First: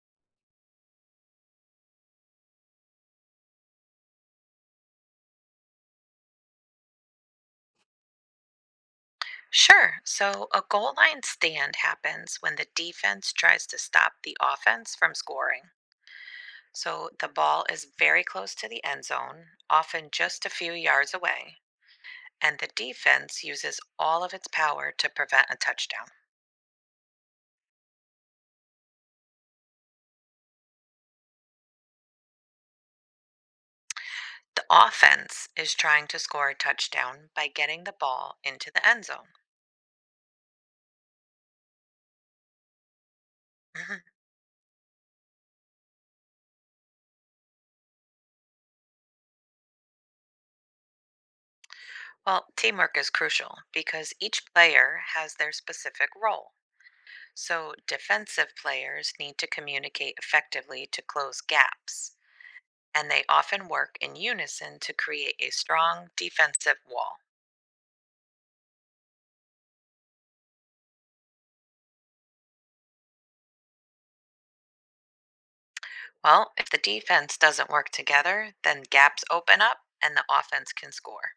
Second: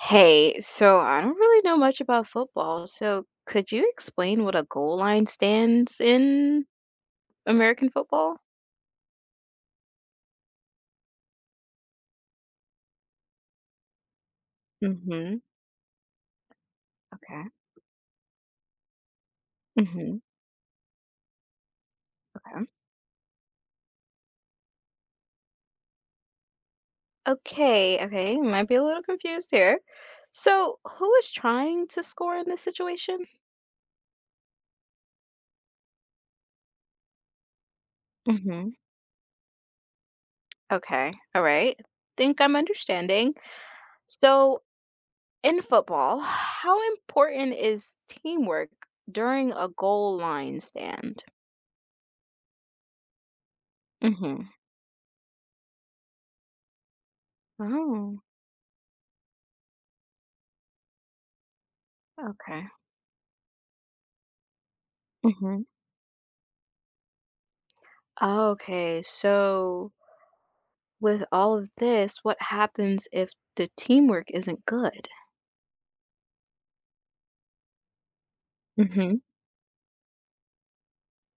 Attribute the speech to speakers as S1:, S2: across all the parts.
S1: Hey, so I don't really know much about football, so could you explain what a goal line stands in American football?
S2: Sure. So a goal line stand happens when the defense tries to stop the offense from
S1: Mm-hmm.
S2: scoring. So the
S1: Okay.
S2: ball is very close to the end zone, often
S1: Mm-hmm.
S2: just a few yards away, and
S1: Okay.
S2: the defense uses all of its power to prevent a touchdown.
S1: Okay, okay. Might be a little confused here. So who is trying to score in this situation?
S2: The offense is trying to score a touchdown by getting the ball
S1: Mm-hmm.
S2: into the end zone.
S1: Okay. All right. Think I'm understanding. So in football, how important is teamwork during a goal line stand?
S2: Well, teamwork is crucial because each
S1: Mm-hmm.
S2: player has their specific role. So,
S1: Oh,
S2: defensive players need to communicate effectively to close gaps,
S1: okay.
S2: and they often work in unison to create a strong defensive wall.
S1: Oh, okay, so with all of this, what happens if the teamwork isn't good?
S2: Well, if the defense doesn't work together, then
S1: hmm
S2: gaps open up and the offense can score.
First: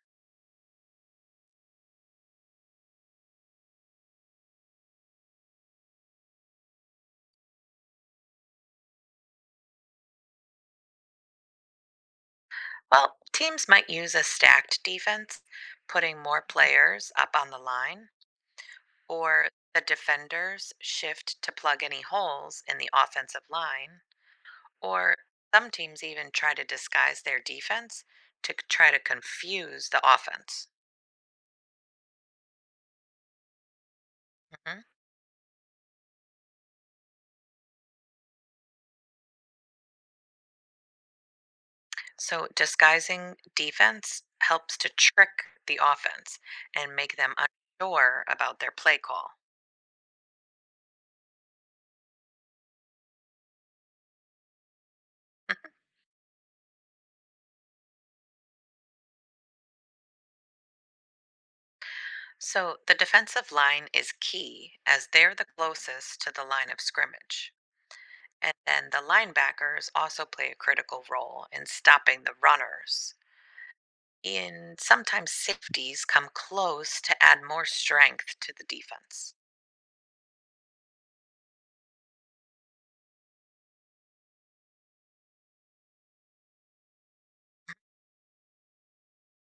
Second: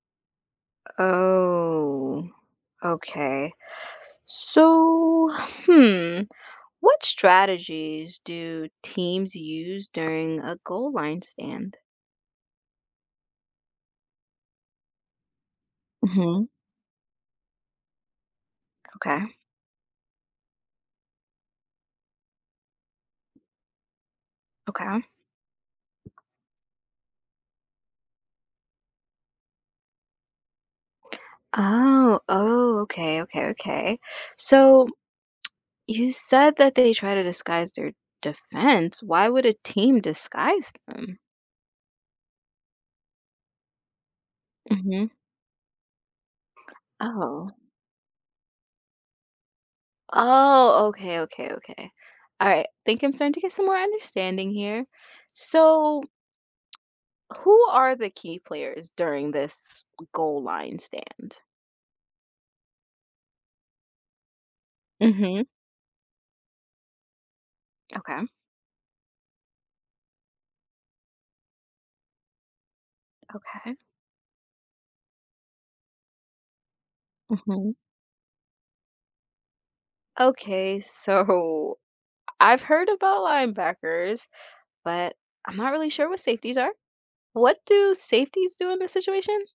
S1: Oh, okay. So, hmm, what strategies do teams use during a goal line stand?
S2: Well, teams might use a stacked defense, putting more
S1: hmm
S2: players up on the line,
S1: Okay.
S2: or the defenders shift to plug any holes in the offensive line.
S1: Okay.
S2: Or some teams even try to disguise their defense to try to confuse the offense.
S1: Oh, oh, okay, okay, okay.
S2: Mhm.
S1: So you said that they try to disguise their defense. Why would a team disguise them?
S2: So, disguising defense helps to
S1: hmm
S2: trick the offense and make them
S1: Oh.
S2: unsure about their play call.
S1: Oh, okay, okay, okay. All right. Think I'm starting to get some more understanding here. So, who are the key players during this goal line stand?
S2: So, the defensive line is key as they're
S1: Mhm.
S2: the closest to the line of scrimmage.
S1: Okay,
S2: And then the linebackers also play a critical role in stopping the runners,
S1: okay.
S2: and sometimes safeties come close to add more
S1: Mhm.
S2: strength to the defense.
S1: Okay, so I've heard about linebackers, but I'm not really sure what safeties are. What do safeties do in this situation?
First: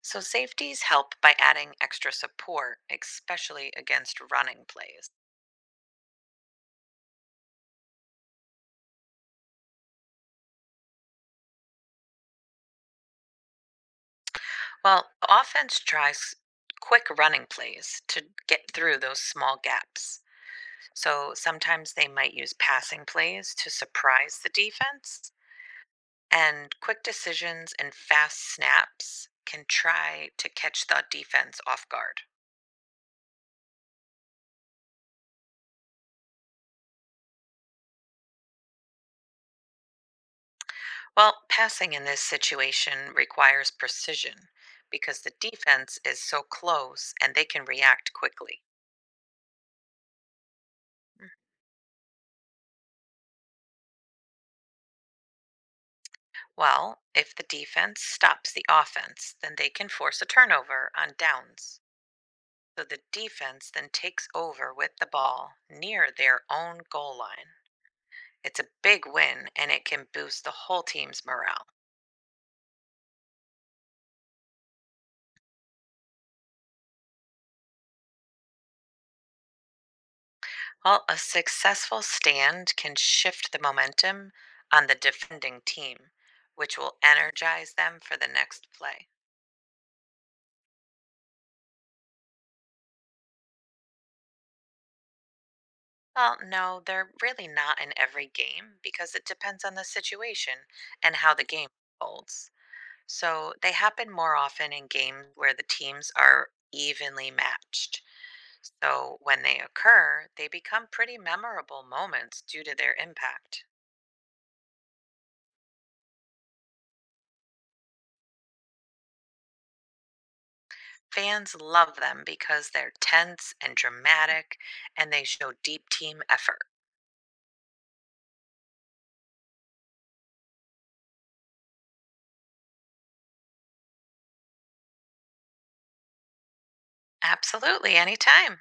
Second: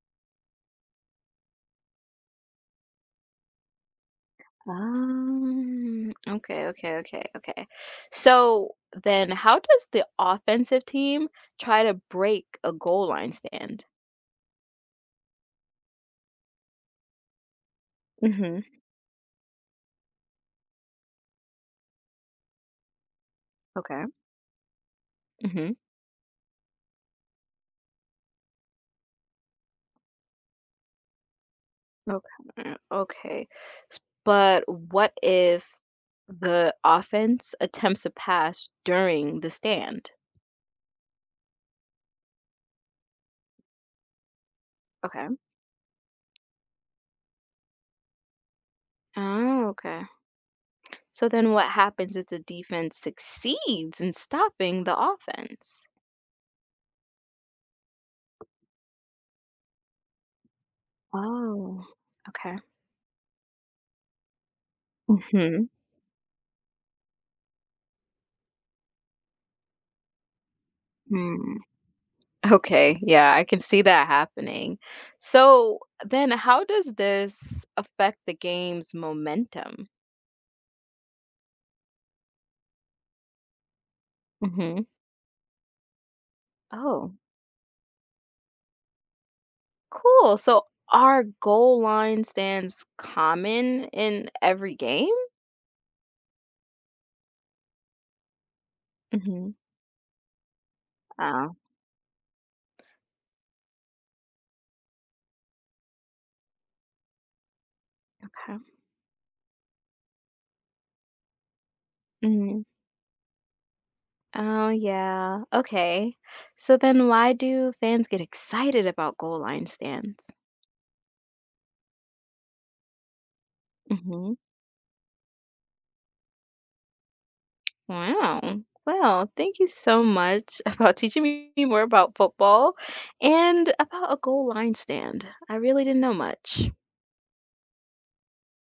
S2: So safeties help by adding extra support, especially against running plays.
S1: Okay, okay, okay, okay. So then how does the offensive team try to break a goal line stand?
S2: Well, offense tries quick running plays to
S1: hmm
S2: get through those small gaps. So sometimes they might use passing plays to
S1: Okay.
S2: surprise the defense,
S1: Mhm.
S2: and quick decisions and fast snaps can try to catch the defense off guard.
S1: Okay. Okay. But what if the offense attempts a pass during the stand?
S2: Well, passing in this situation requires precision because
S1: Okay.
S2: the defense is so close and they can react quickly.
S1: Oh, okay. So then what happens if the defense succeeds in stopping the offense?
S2: Well, if the defense stops the offense, then they can force a turnover on downs.
S1: Oh, okay.
S2: So the defense then takes over with the ball
S1: Hmm.
S2: near their own goal line. It's a big win and it can boost the whole team's
S1: Hmm.
S2: morale.
S1: Okay, yeah, I can see that happening. So then how does this affect the game's momentum?
S2: Well, a successful stand can shift the momentum
S1: hmm
S2: on the defending team, which will
S1: Oh,
S2: energize them for the next play.
S1: cool. So are goal line stands common in every game?
S2: Well, no, they're really not in every game because it
S1: hmm
S2: depends on the situation and how the
S1: Oh,
S2: game unfolds. So they happen more often in games where the teams are evenly matched.
S1: okay.
S2: So when they occur, they become pretty memorable moments
S1: Hmm.
S2: due to their impact.
S1: Oh, yeah. Okay. So then why do fans get excited about goal line stands?
S2: Fans love them because they're tense and dramatic and they show deep team effort.
S1: Wow. Well, thank you so much about teaching me more about football and about a goal line stand. I really didn't know much.
S2: Absolutely, anytime.